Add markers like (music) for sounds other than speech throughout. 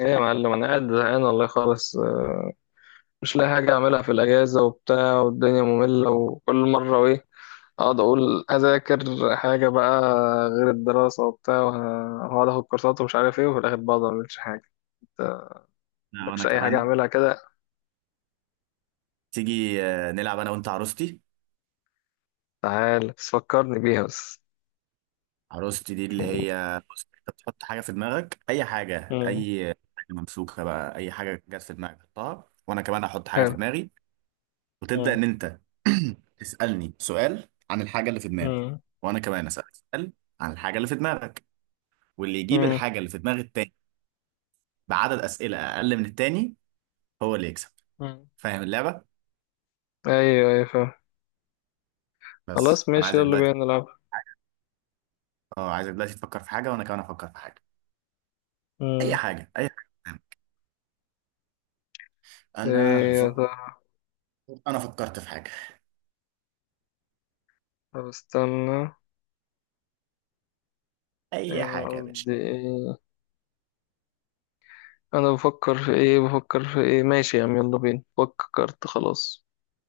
ايه يا معلم، انا قاعد زهقان والله خالص، مش لاقي حاجه اعملها في الاجازه وبتاع، والدنيا ممله. وكل مره ايه، اقعد اقول اذاكر حاجه بقى غير الدراسه وبتاع وهقعد اخد كورسات ومش عارف ايه، وفي الاخر بقعد ما اعملش حاجه. انت أنا وأنا مالكش اي حاجه كمان. اعملها كده؟ تيجي، نلعب أنا وأنت عروستي. تعال بس فكرني بيها بس. عروستي دي اللي هي، بص، أنت بتحط حاجة في دماغك، أي حاجة، مم. أي حاجة ممسوكة بقى، أي حاجة جت في دماغك حطها، وأنا كمان هحط حاجة في حلو. دماغي، وتبدأ مم. إن أنت (clears throat) تسألني سؤال عن الحاجة اللي في دماغي، مم. وأنا كمان أسألك سؤال عن الحاجة اللي في دماغك، واللي يجيب مم. الحاجة اللي في دماغ التاني بعدد أسئلة أقل من التاني هو اللي يكسب. مم. فاهم اللعبة؟ ايوه ايوه فاهم. بس خلاص فأنا ماشي، عايزك يلا دلوقتي، بينا نلعب. أه عايزك دلوقتي تفكر في حاجة وأنا كمان أفكر في حاجة، أي مم. حاجة، أي حاجة. أنا ايه يا هفكر. ترى؟ انا فكرت في حاجه. طب استنى. اي انا حاجه يا باشا. قصدي ايه؟ انا بفكر في ايه، ماشي يا عم، يلا بينا، فكرت خلاص.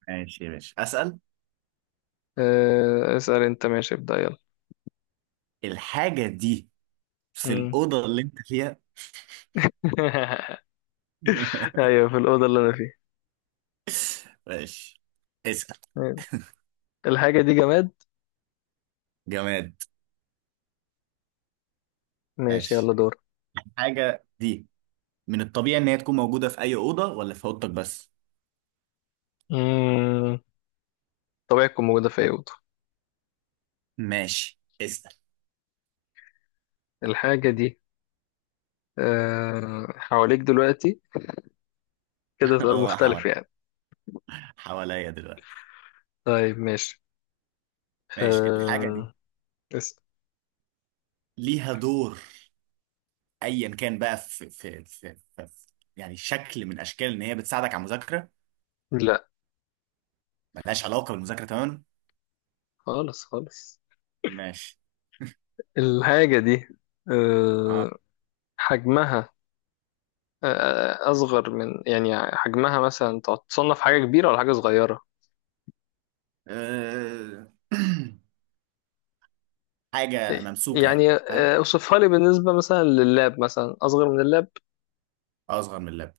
ماشي يا باشا، اسال. اسأل انت، ماشي، ابدأ يلا. الحاجه دي في مم. الاوضه اللي انت فيها. (laughs) (laughs) ايوه في الأوضة اللي انا فيها. ماشي، اسال. الحاجة دي جماد. جماد. ماشي يلا ماشي، دور. الحاجه دي من الطبيعي ان هي تكون موجوده في اي اوضه، ولا في اوضتك بس؟ مم. طبيعة تكون موجودة في اي أوضة. ماشي، اسال. الحاجة دي حواليك دلوقتي، كده (laughs) سؤال اه مختلف حوالي، يعني. حواليا دلوقتي. طيب ماشي. ماشي، الحاجه دي أه، اسأل. ليها دور، ايا كان بقى، في يعني شكل من اشكال ان هي بتساعدك على المذاكره. لا، ملهاش علاقه بالمذاكره تماما. خالص خالص. ماشي. الحاجة دي اه. أه حجمها أصغر من يعني، حجمها مثلا، تصنف حاجة كبيرة ولا حاجة صغيرة؟ أه... (clears throat) حاجة ممسوكة يعني، يعني فاهم. اوصفها لي بالنسبة مثلا لللاب، مثلا أصغر من اللاب. أصغر من اللاب.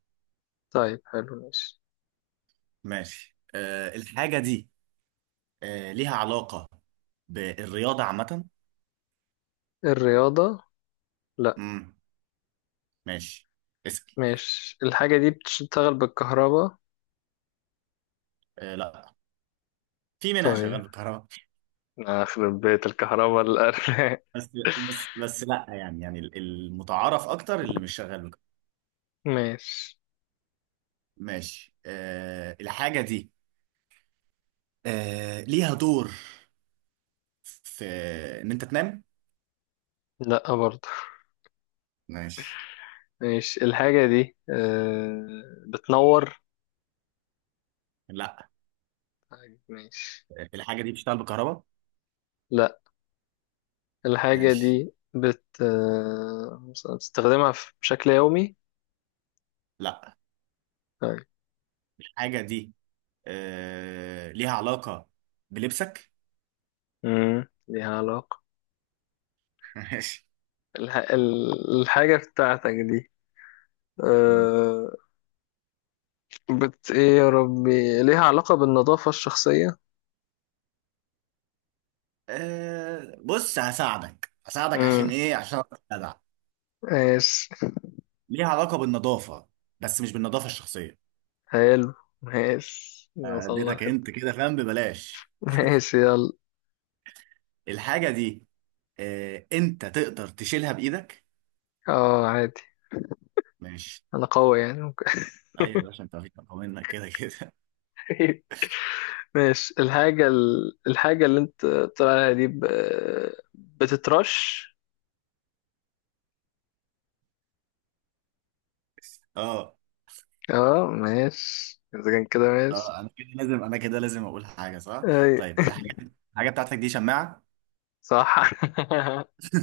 طيب حلو ماشي. ماشي، أه الحاجة دي أه ليها علاقة بالرياضة عامة. الرياضة؟ لا. امم ماشي، اسأل. ماشي. الحاجة دي بتشتغل بالكهرباء؟ أه لا، في منها شغال طيب، بالكهرباء. أخرب بيت الكهرباء الأرنب. (laughs) بس (laughs) بس لا يعني، يعني المتعارف أكتر اللي مش شغال بالكهرباء. ماشي. ماشي، أه الحاجة دي أه ليها دور في إن أنت تنام. لا برضه. ماشي. ماشي. الحاجة دي بتنور؟ لا. ماشي. الحاجة دي بتشتغل بالكهرباء. لا. الحاجة ماشي. دي بت آه، بتستخدمها في- بشكل يومي؟ لا. طيب. الحاجة دي آه ليها علاقة بلبسك. امم، ليها علاقة. (laughs) ماشي. الحاجة بتاعتك دي مم. أه... بت ايه يا ربي، ليها علاقة بالنظافة الشخصية؟ آه بص، هساعدك هساعدك عشان امم. ايه، عشان أبقى جدع. ماشي. ليها علاقة بالنظافة، بس مش بالنظافة الشخصية. حلو. ماشي، آه، وصلنا اديتك لحتة. انت كده فاهم ببلاش. ماشي يلا. الحاجة دي آه انت تقدر تشيلها بايدك. اه عادي. ماشي. انا قوي يعني، ممكن. ايوه يا باشا، انت فيك اقوى منك كده كده. (laughs) ماشي. الحاجة اللي انت طلع عليها دي بتترش؟ (laughs) اه. اه ماشي، اذا كان كده ماشي. انا كده لازم اقول حاجة صح. اي طيب الحاجة، الحاجة بتاعتك دي شماعة. صح.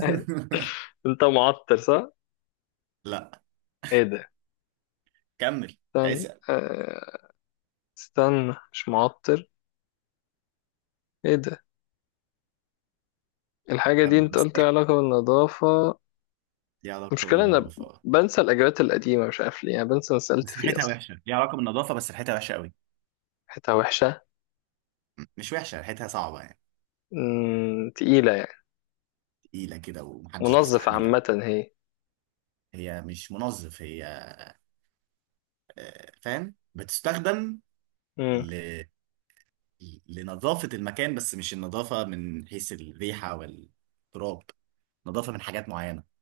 (laughs) انت معطر صح؟ لا. ايه ده؟ كمل، استنى اسأل، استنى مش معطر؟ ايه ده؟ الحاجة دي كمل انت بس. قلت لي علاقة بالنظافة. ليها علاقة المشكلة انا بالنظافة آه. بنسى الاجابات القديمة، مش عارف ليه، يعني بنسى انا سألت بس فيه ريحتها اصلا. وحشة. ليها علاقة بالنظافة، بس ريحتها وحشة قوي. حتة وحشة. مش وحشة، ريحتها صعبة يعني. مم، تقيلة يعني. تقيلة كده ومحدش منظف بيستحملها. عامة هي؟ هي مش منظف هي. آه، فاهم، بتستخدم مم. ل... لنظافة المكان، بس مش النظافة من حيث الريحة والتراب. نظافة من حاجات معينة.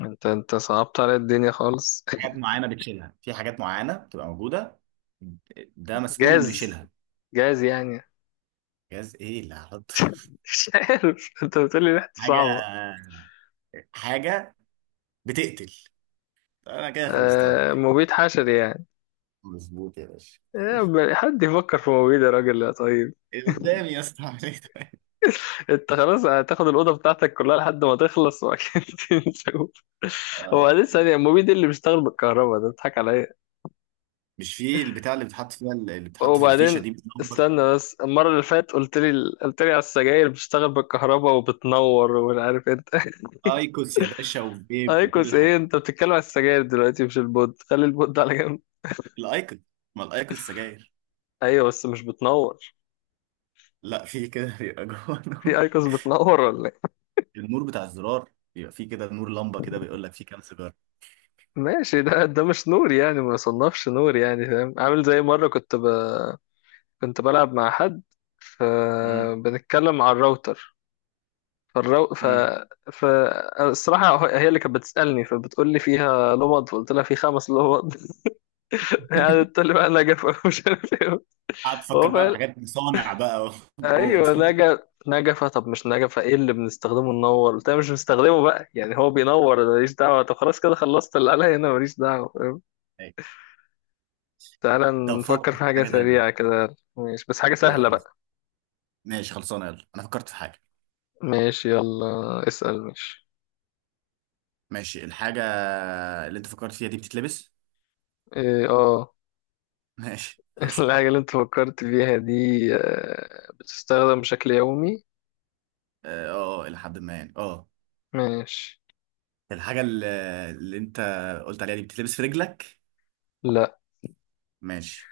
انت صعبت على الدنيا خالص. حاجات معينة بتشيلها، في حاجات معينة بتبقى موجودة ده (laughs) مسؤول انه جاز، يشيلها. جاز يعني. (laughs) جهاز ايه اللي هحطه. مش عارف، انت بتقولي (laughs) ريحته حاجة صعبة. حاجة بتقتل. انا كده خلصتها آه، لك يعني. مبيد حشري يعني؟ مظبوط يا باشا. إيه، حد يفكر في مبيد يا راجل يا طيب؟ قدامي يا اسطى عليك. انت خلاص هتاخد الاوضه بتاعتك كلها لحد ما تخلص واكيد. (laughs) نشوف. هو آه. بعدين ثانيه، المبيد ده اللي بيشتغل بالكهرباء ده، بتضحك عليا. مش في البتاع اللي بتحط فيها، اللي بتحط في الفيشه وبعدين دي بتنور. استنى بس، المره اللي فاتت قلت لي على السجاير بتشتغل بالكهرباء وبتنور ومش عارف انت. (laughs) ايكوس يا باشا، وفيب، وكل ايكوس ايه؟ الحاجات. انت بتتكلم على السجاير دلوقتي مش البود، خلي البود ده على جنب. الايكوس. ما الايكوس سجاير. ايوه بس مش بتنور. لا، في كده (laughs) بيبقى جوه في نور. ايكوس بتنور ولا ايه؟ النور بتاع الزرار بيبقى في كده نور لمبه، كده بيقول لك في كام سيجاره. ماشي، ده مش نور يعني، ما يصنفش نور يعني، فاهم؟ عامل زي مره كنت بلعب مع حد، امم. فبنتكلم على الراوتر، فالرو... ف... امم. ف الصراحة هي اللي كانت بتسألني، فبتقول لي فيها لمض، فقلت لها في 5 لمض. (laughs) يعني تقول لي بقى نجفة، (laughs) مش عارف ايه. قاعد تفكر هو بقى في فعلا، حاجات مصانع بقى، (laughs) واوض. ايوه نجف. نجفة، طب مش نجفة ايه اللي بنستخدمه ننور؟ قلت لها مش بنستخدمه بقى يعني، هو بينور أنا ماليش دعوة، طب خلاص كده خلصت اللي عليا هنا، ماليش دعوة، فاهم؟ أيوة. تعالى. طب نفكر فكر في في حاجة حاجه تانية. سريعة كده ماشي، بس حاجة إيه، سهلة يلا. بقى. ماشي، خلصانه، يلا انا فكرت في حاجه. ماشي يلا اسأل ماشي. ماشي الحاجه اللي انت فكرت فيها دي بتتلبس. ايه اه. (laughs) ماشي. (laughs) الحاجة اللي انت فكرت فيها دي بتستخدم بشكل يومي؟ اه الى حد ما يعني، اه. ماشي. الحاجه اللي انت قلت عليها دي بتتلبس في رجلك. لا. ماشي.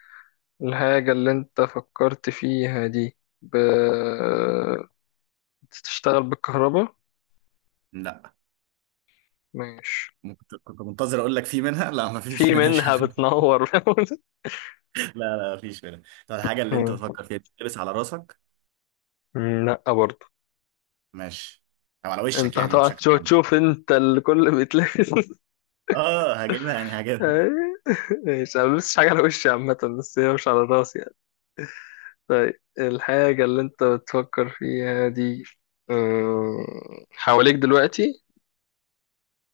الحاجة اللي انت فكرت فيها دي بتشتغل بالكهرباء؟ لا. ماشي. ممكن كنت منتظر اقول لك في منها، لا، ما فيش في منها منها شغل. بتنور؟ (laughs) لا لا، ما فيش منها. طب (laughs) الحاجه اللي انت مم. بتفكر فيها دي بتتلبس على راسك. لا برضه. ماشي. او على وشك، انت يعني هتقعد بشكل تشوف, عام. تشوف انت الكل بيتلبس. (laughs) اه هجيبها يعني، هجيبها. ماشي، انا ملبسش حاجة على وشي عامة، بس هي مش على راسي يعني. طيب الحاجة اللي انت بتفكر فيها دي حواليك دلوقتي؟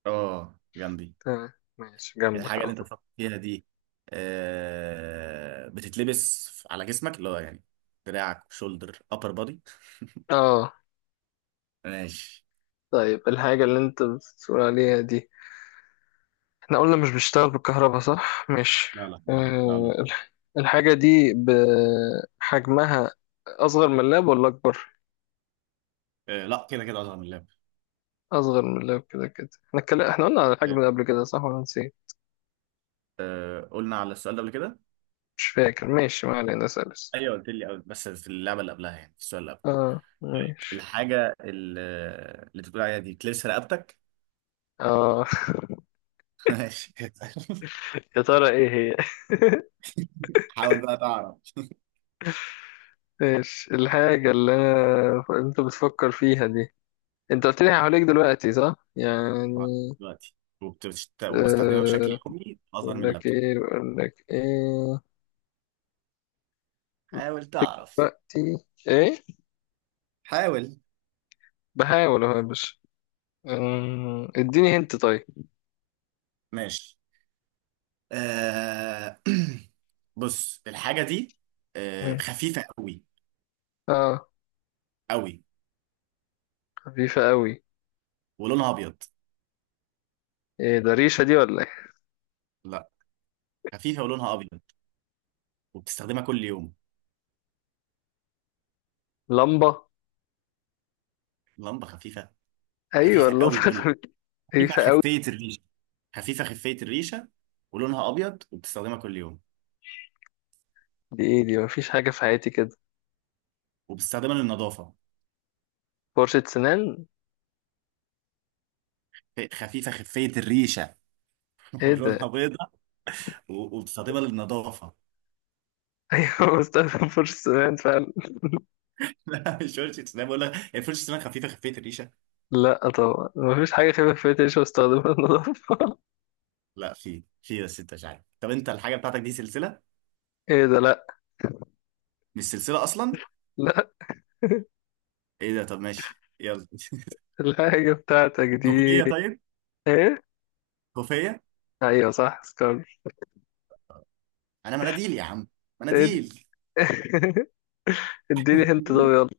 اه جنبي. تمام. ماشي، جنبك الحاجه على اللي انت طول. بتفكر فيها دي آه بتتلبس على جسمك، اللي هو يعني دراعك، شولدر ابر بودي. اه. ماشي. طيب الحاجة اللي انت بتقول عليها دي، احنا قلنا مش بيشتغل بالكهرباء صح؟ ماشي. لا لا، مش بتاع الويب. الحاجة دي بحجمها أصغر من اللاب ولا أكبر؟ آه، لا كده كده اصغر من اللاب. أصغر من اللاب كده كده، احنا قلنا على الحجم ده قبل كده صح ولا نسيت؟ آه، قلنا على السؤال ده قبل كده. مش فاكر، ماشي ما علينا، سلس. ايوه قلت لي قبل، بس في اللعبه اللي قبلها، يعني في السؤال اللي قبل. اه طيب، ماشي. الحاجه اللي انت بتقول عليها دي بتلبس رقبتك. اه. (laughs) ماشي. (laughs) يا ترى ايه هي؟ حاول بقى تعرف. ماشي. الحاجة اللي أنا انت بتفكر فيها دي، انت قلت لي حواليك دلوقتي صح؟ يعني حاول دلوقتي. وبستخدمها بشكل أه. يومي اظهر بقول من لك اللابتوب. ايه، بقول لك ايه، حاول تعرف. دلوقتي ايه؟ حاول. بحاول اهو يا باشا. اديني هنت طيب. ماشي. آه... (clears throat) بص الحاجه دي مم. خفيفه قوي. اه. قوي. خفيفة قوي. ولونها ابيض. ايه ده ريشة دي ولا ايه؟ لا، خفيفه ولونها ابيض، وبتستخدمها كل يوم. لمبة. لمبه خفيفه. ايوه خفيفه اللمبة. قوي بقول لك. (laughs) خفيفه خفيفة قوي؟ خفيه الريشه. خفيفه خفيه الريشه ولونها ابيض وبتستخدمها كل يوم دي ايه؟ دي مفيش حاجة في حياتي كده. وبتستخدمها للنظافه. فرشة سنان. خفيفه خفيه الريشه. (laughs) ايه ولونها ده؟ (laughs) بيضه وبتستخدمها للنظافه. ايوه بستخدم فرشة سنان فعلا. (laughs) لا مش فرشه اسنان بقول لك، هي فرشه اسنان خفيفه خفيه الريشه. لا طبعا مفيش حاجة خفيفة في حياتي، مش بستخدمها للنظافة. (laughs) لا، في في، بس انت مش عارف. طب انت الحاجه بتاعتك دي سلسله. ايه ده؟ لا. مش سلسله اصلا. لا. ايه ده، طب ماشي يلا. الحاجة بتاعتك (laughs) دي كوفيه. طيب. ايه؟ كوفيه. ايوه صح، سكار. انا مناديل يا عم، ايه دي؟ مناديل. (laughs) اديني (laughs) هنت طب مناديل. يلا.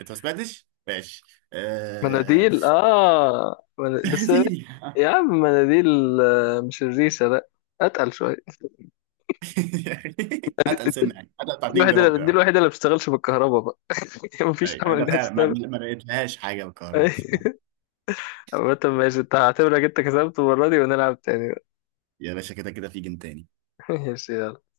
انت ما سمعتش ماشي. آه... مناديل اه (laughs) بس. مناديل. يا عم مناديل. آه، مش الريشة لا، اتقل شوية. (laughs) اتقل سنه يعني، اتقل بتاع دي 2 الوحيدة جرام اللي دي كده. الوحيدة اللي ما بتشتغلش بالكهرباء بقى. (laughs) مفيش أي، امل ده انها فعلا ما, تشتغل. ما لقيتلهاش حاجه بالكهرباء بصراحه. (laughs) عامة ماشي، انت هعتبرك انت كسبت المرة دي، ونلعب تاني بقى. يا باشا كده كده في جنتاني. (laughs) ماشي يلا